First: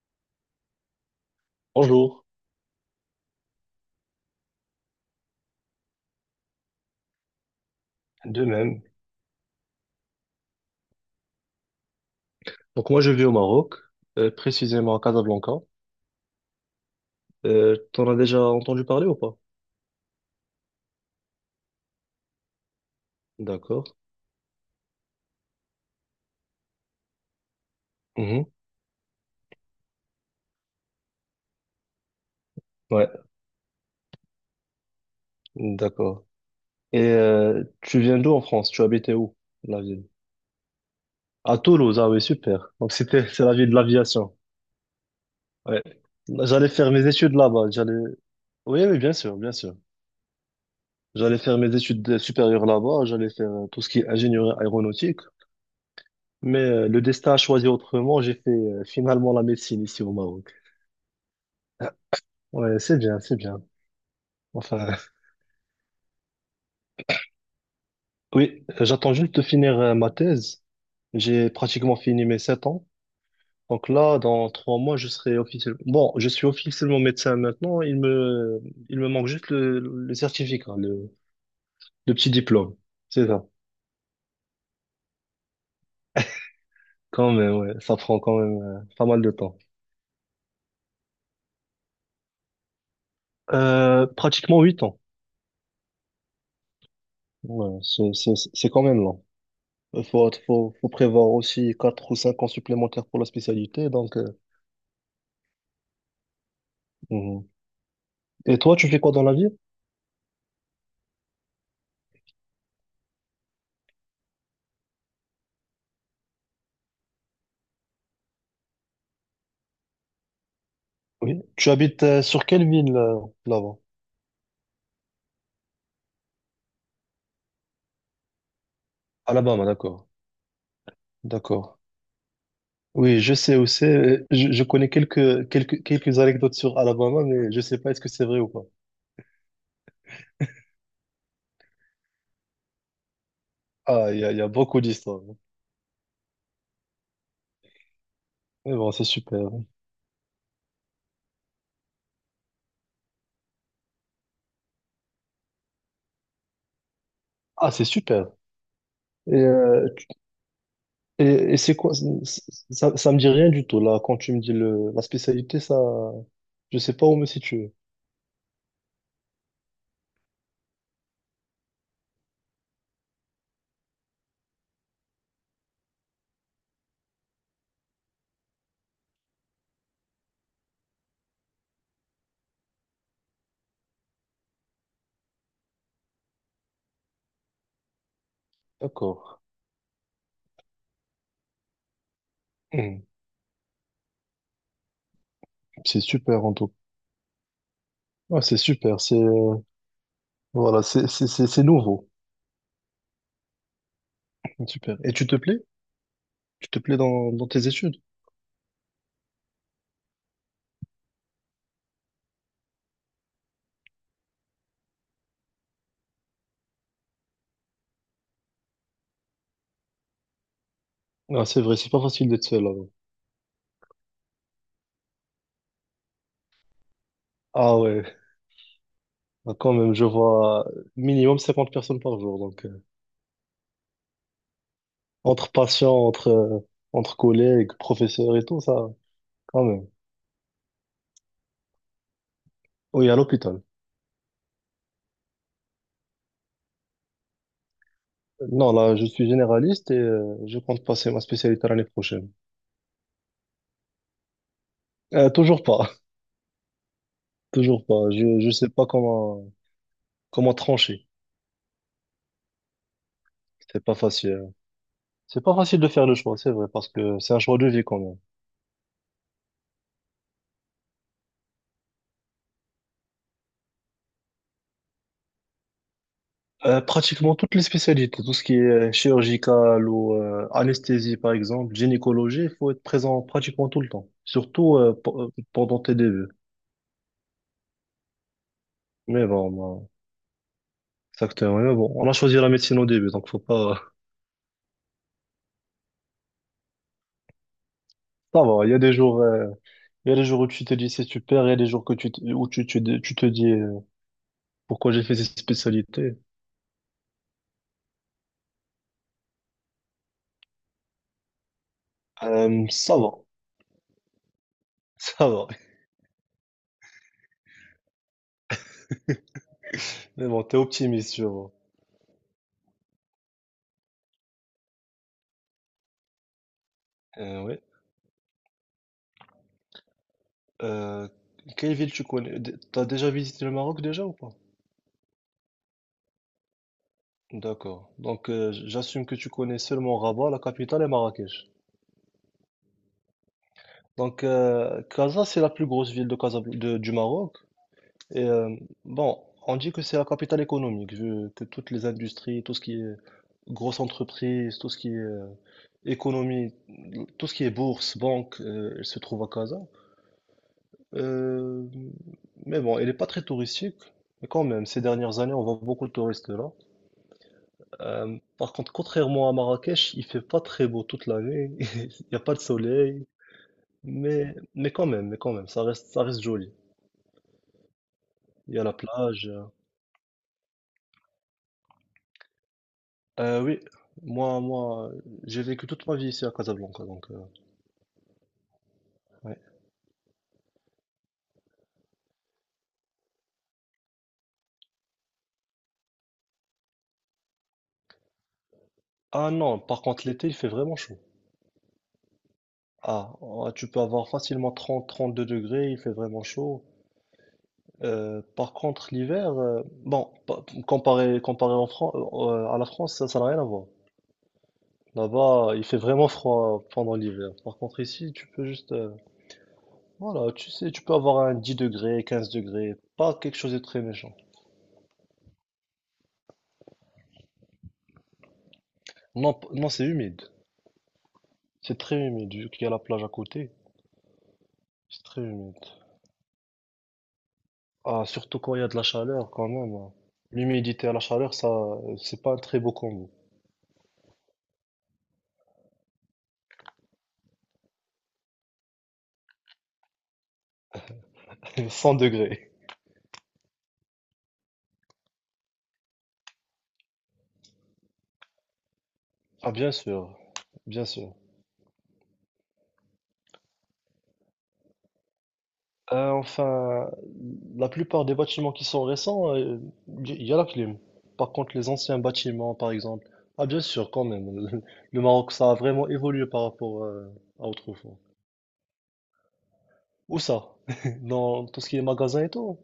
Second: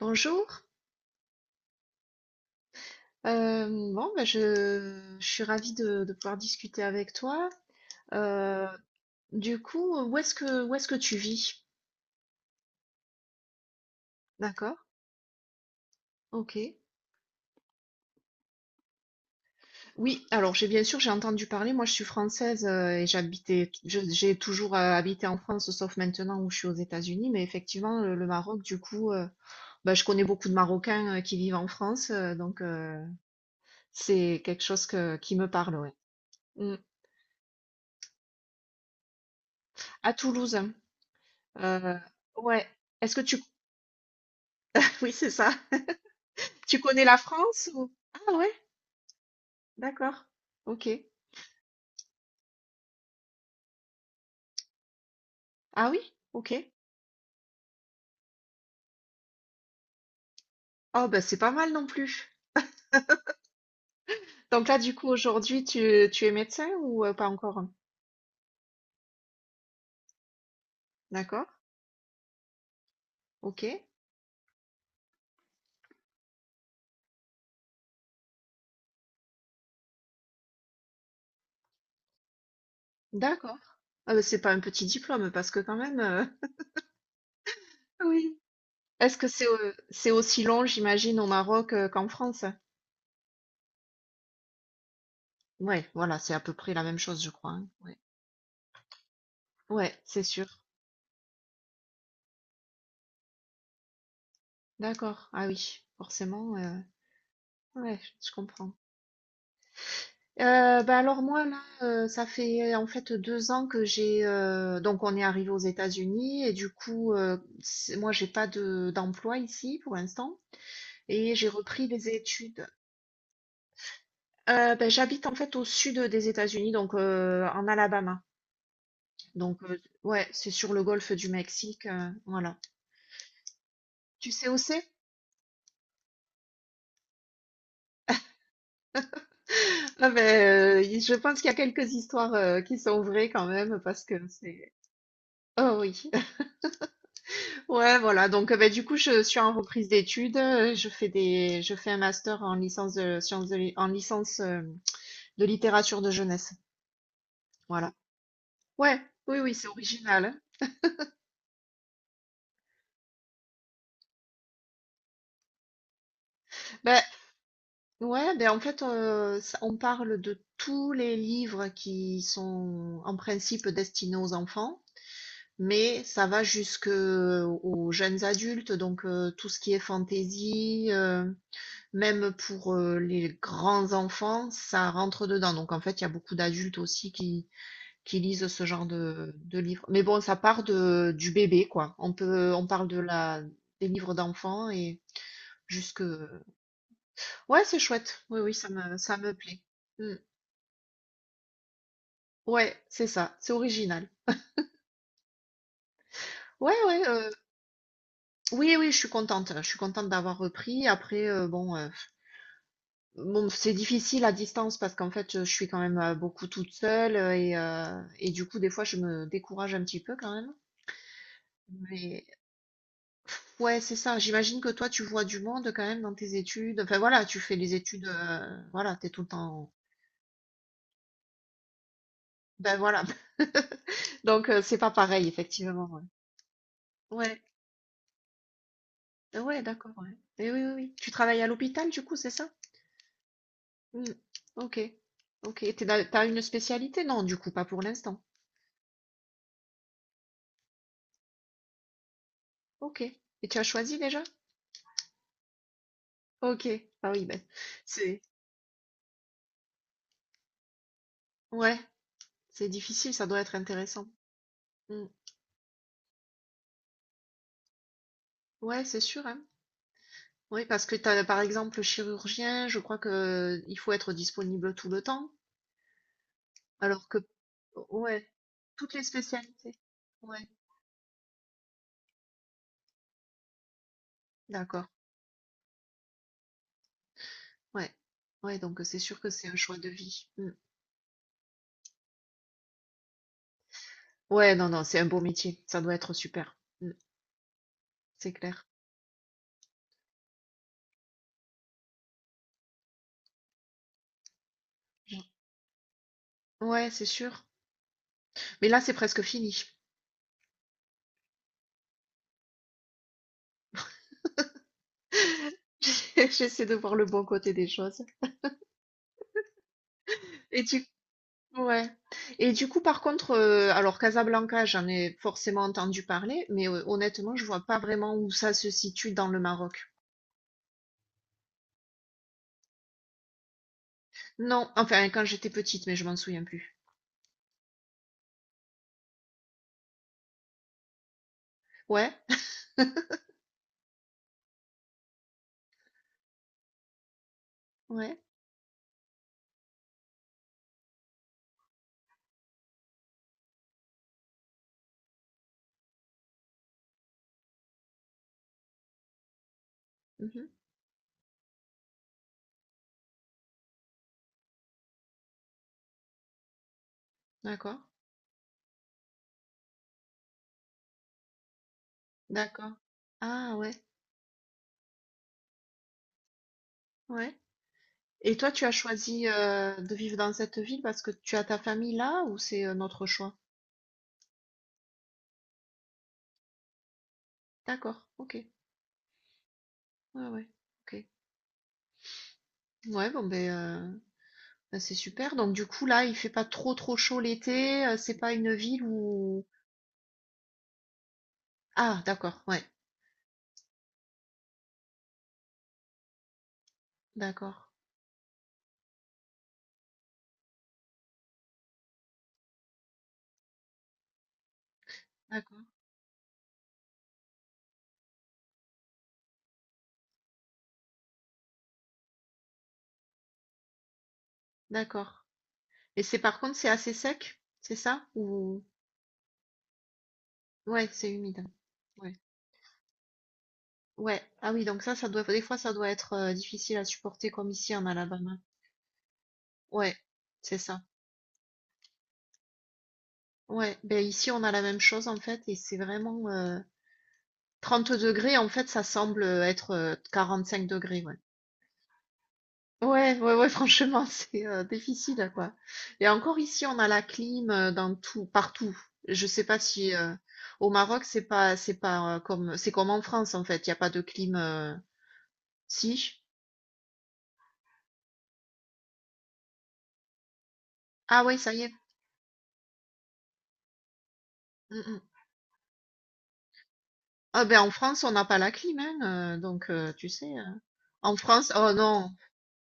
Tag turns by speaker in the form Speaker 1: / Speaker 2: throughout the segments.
Speaker 1: Bonjour.
Speaker 2: Bonjour,
Speaker 1: Euh, bon, ben, je suis ravie de pouvoir discuter avec toi.
Speaker 2: de
Speaker 1: Euh,
Speaker 2: même.
Speaker 1: du coup, où est-ce que tu vis?
Speaker 2: Donc moi je vis au Maroc,
Speaker 1: D'accord,
Speaker 2: précisément à Casablanca.
Speaker 1: ok.
Speaker 2: T'en as déjà entendu parler ou pas?
Speaker 1: Oui, alors j'ai entendu parler, moi je suis française, et
Speaker 2: D'accord.
Speaker 1: j'ai toujours habité en France, sauf maintenant où je suis aux États-Unis, mais effectivement, le
Speaker 2: Mhm.
Speaker 1: Maroc, du coup, ben, je connais beaucoup de Marocains, qui vivent en France,
Speaker 2: Ouais,
Speaker 1: c'est quelque chose qui me parle, ouais.
Speaker 2: d'accord.
Speaker 1: Mm.
Speaker 2: Et tu viens d'où en France? Tu habitais où, la ville?
Speaker 1: À Toulouse,
Speaker 2: À
Speaker 1: euh,
Speaker 2: Toulouse, ah oui,
Speaker 1: ouais.
Speaker 2: super. Donc
Speaker 1: Est-ce que
Speaker 2: c'était
Speaker 1: tu...
Speaker 2: c'est la ville de l'aviation.
Speaker 1: Oui, c'est ça.
Speaker 2: Ouais. J'allais
Speaker 1: Tu
Speaker 2: faire
Speaker 1: connais
Speaker 2: mes
Speaker 1: la
Speaker 2: études
Speaker 1: France
Speaker 2: là-bas.
Speaker 1: ou?
Speaker 2: J'allais.
Speaker 1: Ah ouais,
Speaker 2: Oui, oui, bien sûr, bien sûr.
Speaker 1: d'accord. OK.
Speaker 2: J'allais faire mes études supérieures là-bas. J'allais faire tout ce qui est ingénierie aéronautique.
Speaker 1: Ah oui? OK.
Speaker 2: Mais le destin a choisi autrement. J'ai fait finalement la médecine ici au Maroc.
Speaker 1: Oh bah c'est pas mal non plus.
Speaker 2: Ouais, c'est bien, c'est bien.
Speaker 1: Donc là
Speaker 2: Enfin,
Speaker 1: du coup aujourd'hui tu es médecin ou pas encore?
Speaker 2: oui, j'attends juste de finir ma thèse.
Speaker 1: D'accord.
Speaker 2: J'ai pratiquement fini mes 7 ans.
Speaker 1: OK.
Speaker 2: Donc là, dans 3 mois, je serai officiellement... Bon, je suis officiellement médecin maintenant. Il me manque juste le certificat, hein, le petit diplôme. C'est ça.
Speaker 1: D'accord. Ah bah c'est pas un petit diplôme parce que quand même,
Speaker 2: Quand même, ouais. Ça prend
Speaker 1: oui.
Speaker 2: quand même pas
Speaker 1: Est-ce
Speaker 2: mal
Speaker 1: que
Speaker 2: de temps.
Speaker 1: c'est aussi long, j'imagine, au Maroc qu'en France?
Speaker 2: Pratiquement 8 ans.
Speaker 1: Ouais, voilà, c'est à peu près la même chose, je crois, hein.
Speaker 2: Ouais,
Speaker 1: Ouais,
Speaker 2: c'est quand même long.
Speaker 1: ouais,
Speaker 2: Il
Speaker 1: c'est
Speaker 2: faut,
Speaker 1: sûr.
Speaker 2: faut, faut prévoir aussi 4 ou 5 ans supplémentaires pour la spécialité. Donc,
Speaker 1: D'accord. Ah oui, forcément,
Speaker 2: mhm.
Speaker 1: ouais, je
Speaker 2: Et
Speaker 1: comprends.
Speaker 2: toi, tu fais quoi dans la vie?
Speaker 1: Bah alors moi là, ça fait en fait deux ans que j'ai donc on est arrivé aux États-Unis et du coup, moi j'ai pas de d'emploi ici pour l'instant et
Speaker 2: Oui.
Speaker 1: j'ai
Speaker 2: Tu
Speaker 1: repris
Speaker 2: habites
Speaker 1: des
Speaker 2: sur
Speaker 1: études.
Speaker 2: quelle ville là-bas?
Speaker 1: Ben, j'habite en fait au sud des États-Unis, donc en Alabama, donc
Speaker 2: Alabama, d'accord.
Speaker 1: ouais, c'est sur le golfe du
Speaker 2: D'accord.
Speaker 1: Mexique, voilà.
Speaker 2: Oui, je sais où c'est. euh,
Speaker 1: Tu sais
Speaker 2: Je,
Speaker 1: où
Speaker 2: je
Speaker 1: c'est?
Speaker 2: connais quelques anecdotes sur Alabama, mais je sais pas est-ce que c'est vrai ou pas.
Speaker 1: Ah ben, je pense qu'il y a quelques histoires qui sont vraies quand même parce
Speaker 2: Ah,
Speaker 1: que
Speaker 2: il y a
Speaker 1: c'est
Speaker 2: beaucoup d'histoires.
Speaker 1: oh oui. Ouais, voilà. Donc, bah,
Speaker 2: Mais
Speaker 1: du
Speaker 2: bon,
Speaker 1: coup,
Speaker 2: c'est
Speaker 1: je suis
Speaker 2: super.
Speaker 1: en reprise d'études. Je fais je fais un master en licence de sciences en licence de littérature de jeunesse.
Speaker 2: Ah, c'est
Speaker 1: Voilà.
Speaker 2: super.
Speaker 1: Ouais.
Speaker 2: Et,
Speaker 1: Oui, oui, c'est
Speaker 2: euh,
Speaker 1: original, hein.
Speaker 2: et, et c'est quoi? Ça me dit rien du tout, là. Quand tu me dis la spécialité, ça, je sais
Speaker 1: Ben,
Speaker 2: pas où me situer.
Speaker 1: ouais, ben en fait, on parle de tous les livres qui sont en principe destinés aux enfants, mais ça va jusque aux jeunes adultes, donc tout ce qui est fantaisie. Même pour, les grands enfants, ça rentre dedans. Donc en fait, il y a beaucoup d'adultes aussi qui lisent ce genre
Speaker 2: D'accord.
Speaker 1: de livres. Mais bon, ça part de du bébé, quoi. On parle de
Speaker 2: Hmm.
Speaker 1: la des livres d'enfants et
Speaker 2: C'est
Speaker 1: jusque
Speaker 2: super en tout.
Speaker 1: ouais, c'est chouette. Oui,
Speaker 2: Ah,
Speaker 1: oui,
Speaker 2: c'est super.
Speaker 1: ça
Speaker 2: C'est
Speaker 1: me plaît. Mmh.
Speaker 2: voilà, c'est nouveau.
Speaker 1: Ouais, c'est ça, c'est original.
Speaker 2: Super. Et tu te plais? Tu
Speaker 1: Ouais,
Speaker 2: te plais
Speaker 1: ouais,
Speaker 2: dans tes études?
Speaker 1: oui, oui, je suis contente d'avoir repris. Après, bon, c'est difficile à distance parce qu'en fait, je suis quand même beaucoup toute seule, et du coup, des fois, je me décourage un petit peu quand même.
Speaker 2: Ah, c'est vrai, c'est pas
Speaker 1: Mais
Speaker 2: facile d'être seul là-bas.
Speaker 1: ouais, c'est ça. J'imagine que toi, tu vois du monde quand même dans tes études. Enfin voilà, tu fais les
Speaker 2: Ah
Speaker 1: études,
Speaker 2: ouais.
Speaker 1: voilà, t'es tout le
Speaker 2: Ah,
Speaker 1: temps.
Speaker 2: quand même, je vois minimum 50 personnes par jour. Donc
Speaker 1: Ben voilà. Donc c'est pas pareil,
Speaker 2: entre
Speaker 1: effectivement.
Speaker 2: patients,
Speaker 1: Ouais,
Speaker 2: entre
Speaker 1: ouais,
Speaker 2: collègues, professeurs et tout ça,
Speaker 1: ah ouais,
Speaker 2: quand même.
Speaker 1: d'accord. Ouais. Et oui, oui, oui. Tu travailles à l'hôpital, du coup, c'est ça?
Speaker 2: Oui, à l'hôpital.
Speaker 1: Mm. Ok, ok. T'as une spécialité? Non, du coup, pas pour l'instant.
Speaker 2: Non, là, je suis généraliste et je compte passer ma spécialité l'année prochaine.
Speaker 1: Ok. Et tu as choisi déjà?
Speaker 2: Toujours pas,
Speaker 1: OK. Ah oui, ben,
Speaker 2: toujours pas.
Speaker 1: c'est
Speaker 2: Je sais pas comment trancher.
Speaker 1: ouais, c'est difficile, ça doit être
Speaker 2: C'est pas
Speaker 1: intéressant.
Speaker 2: facile, hein.
Speaker 1: Mm.
Speaker 2: C'est pas facile de faire le choix, c'est vrai, parce que c'est un choix de vie quand même.
Speaker 1: Ouais, c'est sûr, hein. Oui, parce que t'as, par exemple, le chirurgien, je crois que il faut être disponible tout le temps,
Speaker 2: Euh,
Speaker 1: alors que,
Speaker 2: pratiquement toutes les spécialités,
Speaker 1: ouais,
Speaker 2: tout ce qui est
Speaker 1: toutes les spécialités.
Speaker 2: chirurgical ou
Speaker 1: Ouais,
Speaker 2: anesthésie par exemple, gynécologie, il faut être présent pratiquement tout le temps, surtout
Speaker 1: d'accord.
Speaker 2: pendant tes débuts.
Speaker 1: Ouais. Ouais, donc c'est sûr
Speaker 2: Mais
Speaker 1: que c'est
Speaker 2: bon,
Speaker 1: un choix de
Speaker 2: bon,
Speaker 1: vie. Mm.
Speaker 2: exactement. Mais bon, on a choisi la médecine au début, donc faut pas.
Speaker 1: Ouais, non, non, c'est un beau métier, ça doit être super. Mm. C'est
Speaker 2: Ça va.
Speaker 1: clair.
Speaker 2: Il y a des jours où tu te dis c'est super, il y a des jours que où tu te dis pourquoi j'ai fait
Speaker 1: Mm.
Speaker 2: cette spécialité.
Speaker 1: Ouais, c'est sûr. Mais là, c'est presque fini.
Speaker 2: Ça va, ça va.
Speaker 1: J'essaie de voir le bon côté des choses.
Speaker 2: Mais bon, t'es
Speaker 1: Et tu
Speaker 2: optimiste, je vois.
Speaker 1: Ouais. Et du coup, par contre, alors Casablanca, j'en ai forcément entendu parler, mais honnêtement,
Speaker 2: Euh,
Speaker 1: je
Speaker 2: ouais.
Speaker 1: vois pas vraiment où ça se situe dans le Maroc.
Speaker 2: Euh, quelle ville tu connais? T'as déjà visité le Maroc déjà ou pas?
Speaker 1: Non, enfin quand j'étais petite, mais je m'en souviens plus.
Speaker 2: D'accord. Donc j'assume que tu connais seulement Rabat, la capitale, et Marrakech.
Speaker 1: Ouais,
Speaker 2: Donc Casa, c'est la plus grosse ville de du Maroc.
Speaker 1: ouais.
Speaker 2: Et bon, on dit que c'est la capitale économique, vu que toutes les industries, tout ce qui est grosses entreprises, tout ce qui est économie, tout ce qui est bourse, banque, elle se trouve à Casa.
Speaker 1: Mmh.
Speaker 2: Euh, mais bon, elle n'est pas très touristique, mais quand même, ces dernières années, on voit beaucoup de touristes là.
Speaker 1: D'accord,
Speaker 2: Par contre, contrairement à Marrakech, il fait pas très beau toute l'année. Il n'y a pas de
Speaker 1: d'accord.
Speaker 2: soleil,
Speaker 1: Ah ouais,
Speaker 2: mais quand même, mais quand même, ça reste joli.
Speaker 1: ouais. Et toi,
Speaker 2: Il y
Speaker 1: tu
Speaker 2: a
Speaker 1: as
Speaker 2: la
Speaker 1: choisi,
Speaker 2: plage. Euh,
Speaker 1: de vivre dans cette ville parce que tu as ta famille là ou c'est un autre choix?
Speaker 2: Euh, oui, moi, j'ai vécu toute ma vie ici à Casablanca, donc
Speaker 1: D'accord, OK.
Speaker 2: ouais.
Speaker 1: Ouais, ouais. OK. Ouais, bon ben, heu, bah, c'est super. Donc du coup, là, il fait pas trop chaud l'été, c'est pas une ville
Speaker 2: Ah
Speaker 1: où
Speaker 2: non, par contre l'été, il fait vraiment chaud.
Speaker 1: ah d'accord, ouais,
Speaker 2: Ah, ah, tu peux avoir facilement 30 32 degrés, il fait vraiment chaud.
Speaker 1: d'accord,
Speaker 2: Par contre l'hiver, bon, comparé à la France, ça n'a rien à voir. Là-bas,
Speaker 1: d'accord,
Speaker 2: il fait vraiment froid pendant l'hiver. Par contre, ici, tu peux juste, voilà, tu sais, tu peux avoir un 10 degrés, 15 degrés, pas quelque chose de très méchant.
Speaker 1: d'accord. Et c'est par contre c'est assez sec, c'est ça? Ou
Speaker 2: Non, non, c'est humide.
Speaker 1: ouais, c'est humide.
Speaker 2: C'est très
Speaker 1: Ouais.
Speaker 2: humide, vu qu'il y a la plage à côté.
Speaker 1: Ouais. Ah oui, donc ça,
Speaker 2: C'est
Speaker 1: ça
Speaker 2: très
Speaker 1: doit des
Speaker 2: humide.
Speaker 1: fois ça doit être difficile à supporter comme ici en
Speaker 2: Ah,
Speaker 1: Alabama.
Speaker 2: surtout quand il y a de la chaleur, quand même, hein.
Speaker 1: Ouais, c'est ça.
Speaker 2: L'humidité à la chaleur, ça, c'est pas un très beau combo.
Speaker 1: Ouais. Ben ici on a la même chose en fait et c'est vraiment, 30 degrés en fait ça semble être 5 degrés, ouais.
Speaker 2: 100 degrés.
Speaker 1: Ouais, ouais, ouais, franchement, c'est difficile, quoi. Et encore ici, on a la clim, dans tout, partout. Je sais
Speaker 2: Ah,
Speaker 1: pas
Speaker 2: bien
Speaker 1: si
Speaker 2: sûr,
Speaker 1: au
Speaker 2: bien
Speaker 1: Maroc,
Speaker 2: sûr.
Speaker 1: c'est pas c'est comme en France, en fait. Il y a pas de clim,
Speaker 2: Euh,
Speaker 1: si?
Speaker 2: enfin, la plupart des bâtiments qui sont récents, il y a la clim.
Speaker 1: Ah
Speaker 2: Par
Speaker 1: ouais, ça
Speaker 2: contre,
Speaker 1: y
Speaker 2: les
Speaker 1: est.
Speaker 2: anciens bâtiments, par exemple, ah bien sûr, quand même,
Speaker 1: Mm, mm.
Speaker 2: le Maroc, ça a vraiment évolué par rapport
Speaker 1: Ah
Speaker 2: à
Speaker 1: ben en
Speaker 2: autrefois.
Speaker 1: France, on n'a pas la clim, hein, tu
Speaker 2: Où
Speaker 1: sais.
Speaker 2: ça?
Speaker 1: En
Speaker 2: Dans
Speaker 1: France,
Speaker 2: tout ce
Speaker 1: oh
Speaker 2: qui est
Speaker 1: non,
Speaker 2: magasin et tout?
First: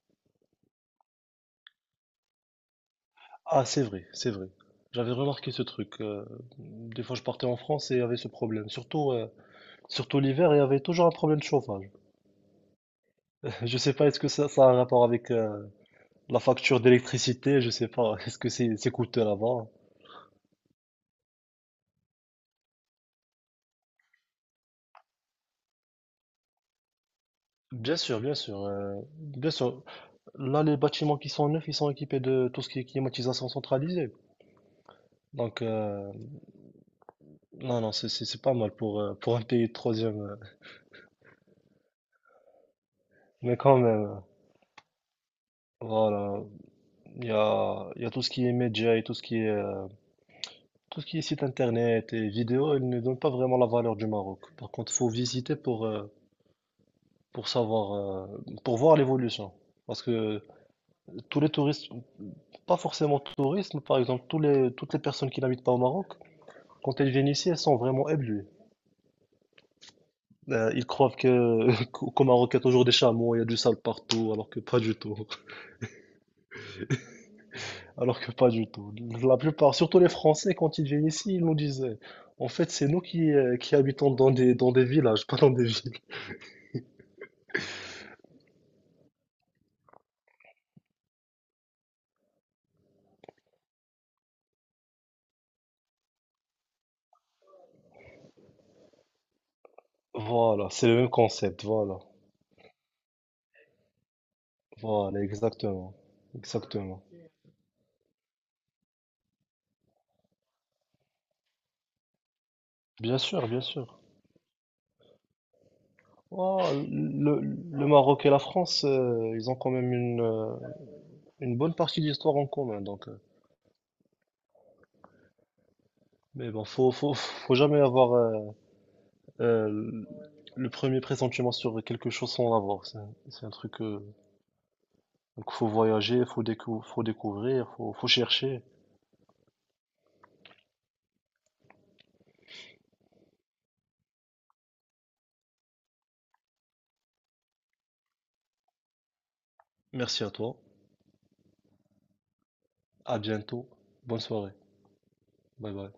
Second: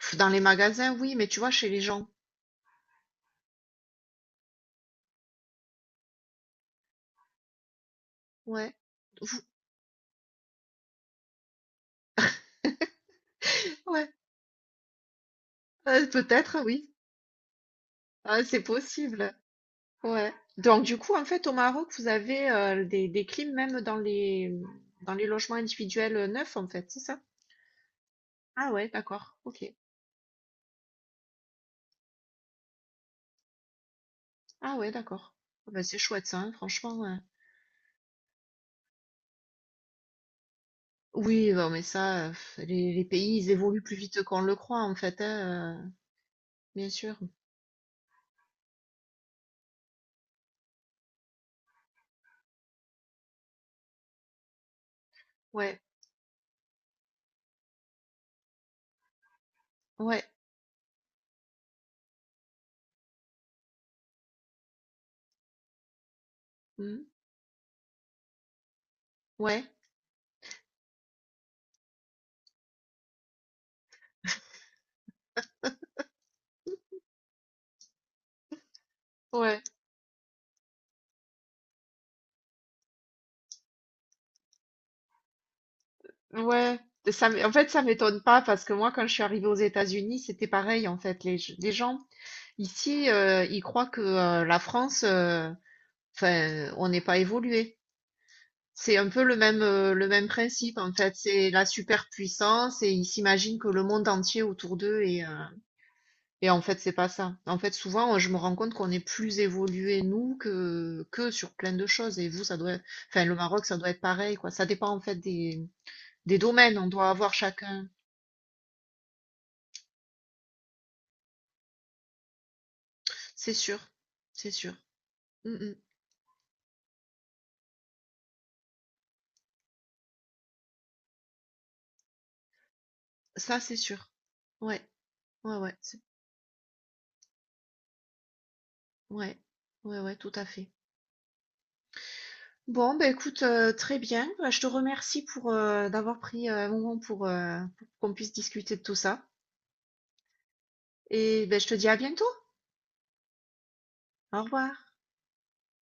Speaker 1: pff, dans les magasins, oui, mais tu vois, chez les gens,
Speaker 2: Ah, c'est vrai, c'est vrai. J'avais remarqué ce truc. Des fois, je partais en France et il y avait ce problème.
Speaker 1: ouais,
Speaker 2: Surtout, euh,
Speaker 1: vous-
Speaker 2: surtout l'hiver, il y avait toujours un problème de chauffage. Je sais pas,
Speaker 1: ouais,
Speaker 2: est-ce que ça a un rapport avec la
Speaker 1: peut-être,
Speaker 2: facture
Speaker 1: oui.
Speaker 2: d'électricité? Je sais pas, est-ce
Speaker 1: Ah,
Speaker 2: que
Speaker 1: c'est
Speaker 2: c'est coûteux
Speaker 1: possible.
Speaker 2: là-bas?
Speaker 1: Ouais. Donc du coup, en fait, au Maroc, vous avez, des clims même dans les logements individuels, neufs, en fait, c'est ça?
Speaker 2: Bien sûr, bien sûr,
Speaker 1: Ah ouais, d'accord.
Speaker 2: bien
Speaker 1: Ok.
Speaker 2: sûr. Là, les bâtiments qui sont neufs, ils sont équipés de tout ce qui est climatisation centralisée.
Speaker 1: Ah ouais, d'accord.
Speaker 2: Donc,
Speaker 1: Ah bah, c'est chouette ça, hein, franchement, ouais.
Speaker 2: non, non, c'est pas mal pour un pays de troisième.
Speaker 1: Oui, non, mais ça, pff, les pays, ils
Speaker 2: Mais quand
Speaker 1: évoluent plus
Speaker 2: même,
Speaker 1: vite qu'on le croit, en fait, hein,
Speaker 2: voilà,
Speaker 1: bien sûr.
Speaker 2: il y a tout ce qui est médias et tout ce qui est site internet et vidéo, ils ne donnent pas vraiment la valeur du Maroc. Par contre, faut visiter
Speaker 1: Ouais,
Speaker 2: pour savoir, pour voir l'évolution. Parce
Speaker 1: ouais,
Speaker 2: que tous les touristes, pas forcément touristes, mais par exemple, toutes les personnes qui n'habitent pas au Maroc, quand
Speaker 1: mhm,
Speaker 2: ils viennent ici, elles sont vraiment éblouies.
Speaker 1: ouais,
Speaker 2: Ils croient que qu'au Maroc, il y a toujours des chameaux, il y a du sale partout, alors que pas du tout. Alors que pas du tout. La
Speaker 1: ouais,
Speaker 2: plupart, surtout les Français, quand ils viennent ici, ils nous disaient, en fait, c'est nous qui habitons dans des villages, pas dans des villes.
Speaker 1: ouais. En fait, ça m'étonne pas parce que moi, quand je suis arrivée aux États-Unis, c'était pareil, en fait. Les gens ici, ils croient que la France, enfin, on n'est pas évolué. C'est un peu le même
Speaker 2: Voilà,
Speaker 1: principe
Speaker 2: c'est
Speaker 1: en
Speaker 2: le même
Speaker 1: fait. C'est
Speaker 2: concept,
Speaker 1: la
Speaker 2: voilà.
Speaker 1: superpuissance et ils s'imaginent que le monde entier autour d'eux
Speaker 2: Voilà,
Speaker 1: est,
Speaker 2: exactement.
Speaker 1: et en fait c'est
Speaker 2: Exactement.
Speaker 1: pas ça. En fait souvent, je me rends compte qu'on est plus évolué nous que sur plein de choses. Et vous ça doit,
Speaker 2: Bien
Speaker 1: enfin le
Speaker 2: sûr, bien
Speaker 1: Maroc ça doit
Speaker 2: sûr.
Speaker 1: être pareil quoi. Ça dépend en fait des
Speaker 2: Oh,
Speaker 1: domaines. On doit avoir
Speaker 2: le
Speaker 1: chacun.
Speaker 2: Maroc et la France, ils ont quand même une bonne partie d'histoire en commun, donc. euh,
Speaker 1: C'est sûr, c'est sûr. Mm, mm.
Speaker 2: mais bon, faut jamais avoir, Euh, le premier pressentiment sur quelque chose sans l'avoir, c'est un
Speaker 1: Ça c'est
Speaker 2: truc. euh,
Speaker 1: sûr. Ouais,
Speaker 2: donc
Speaker 1: ouais,
Speaker 2: faut
Speaker 1: ouais,
Speaker 2: voyager, faut découvrir, faut chercher.
Speaker 1: ouais, ouais, ouais, tout à fait. Bon, bah écoute, très bien. Bah, je te remercie pour, d'avoir pris, un moment pour qu'on puisse discuter de tout ça
Speaker 2: Merci à toi.
Speaker 1: et beh, je te dis à bientôt.
Speaker 2: À bientôt. Bonne
Speaker 1: Au
Speaker 2: soirée.
Speaker 1: revoir.
Speaker 2: Bye bye.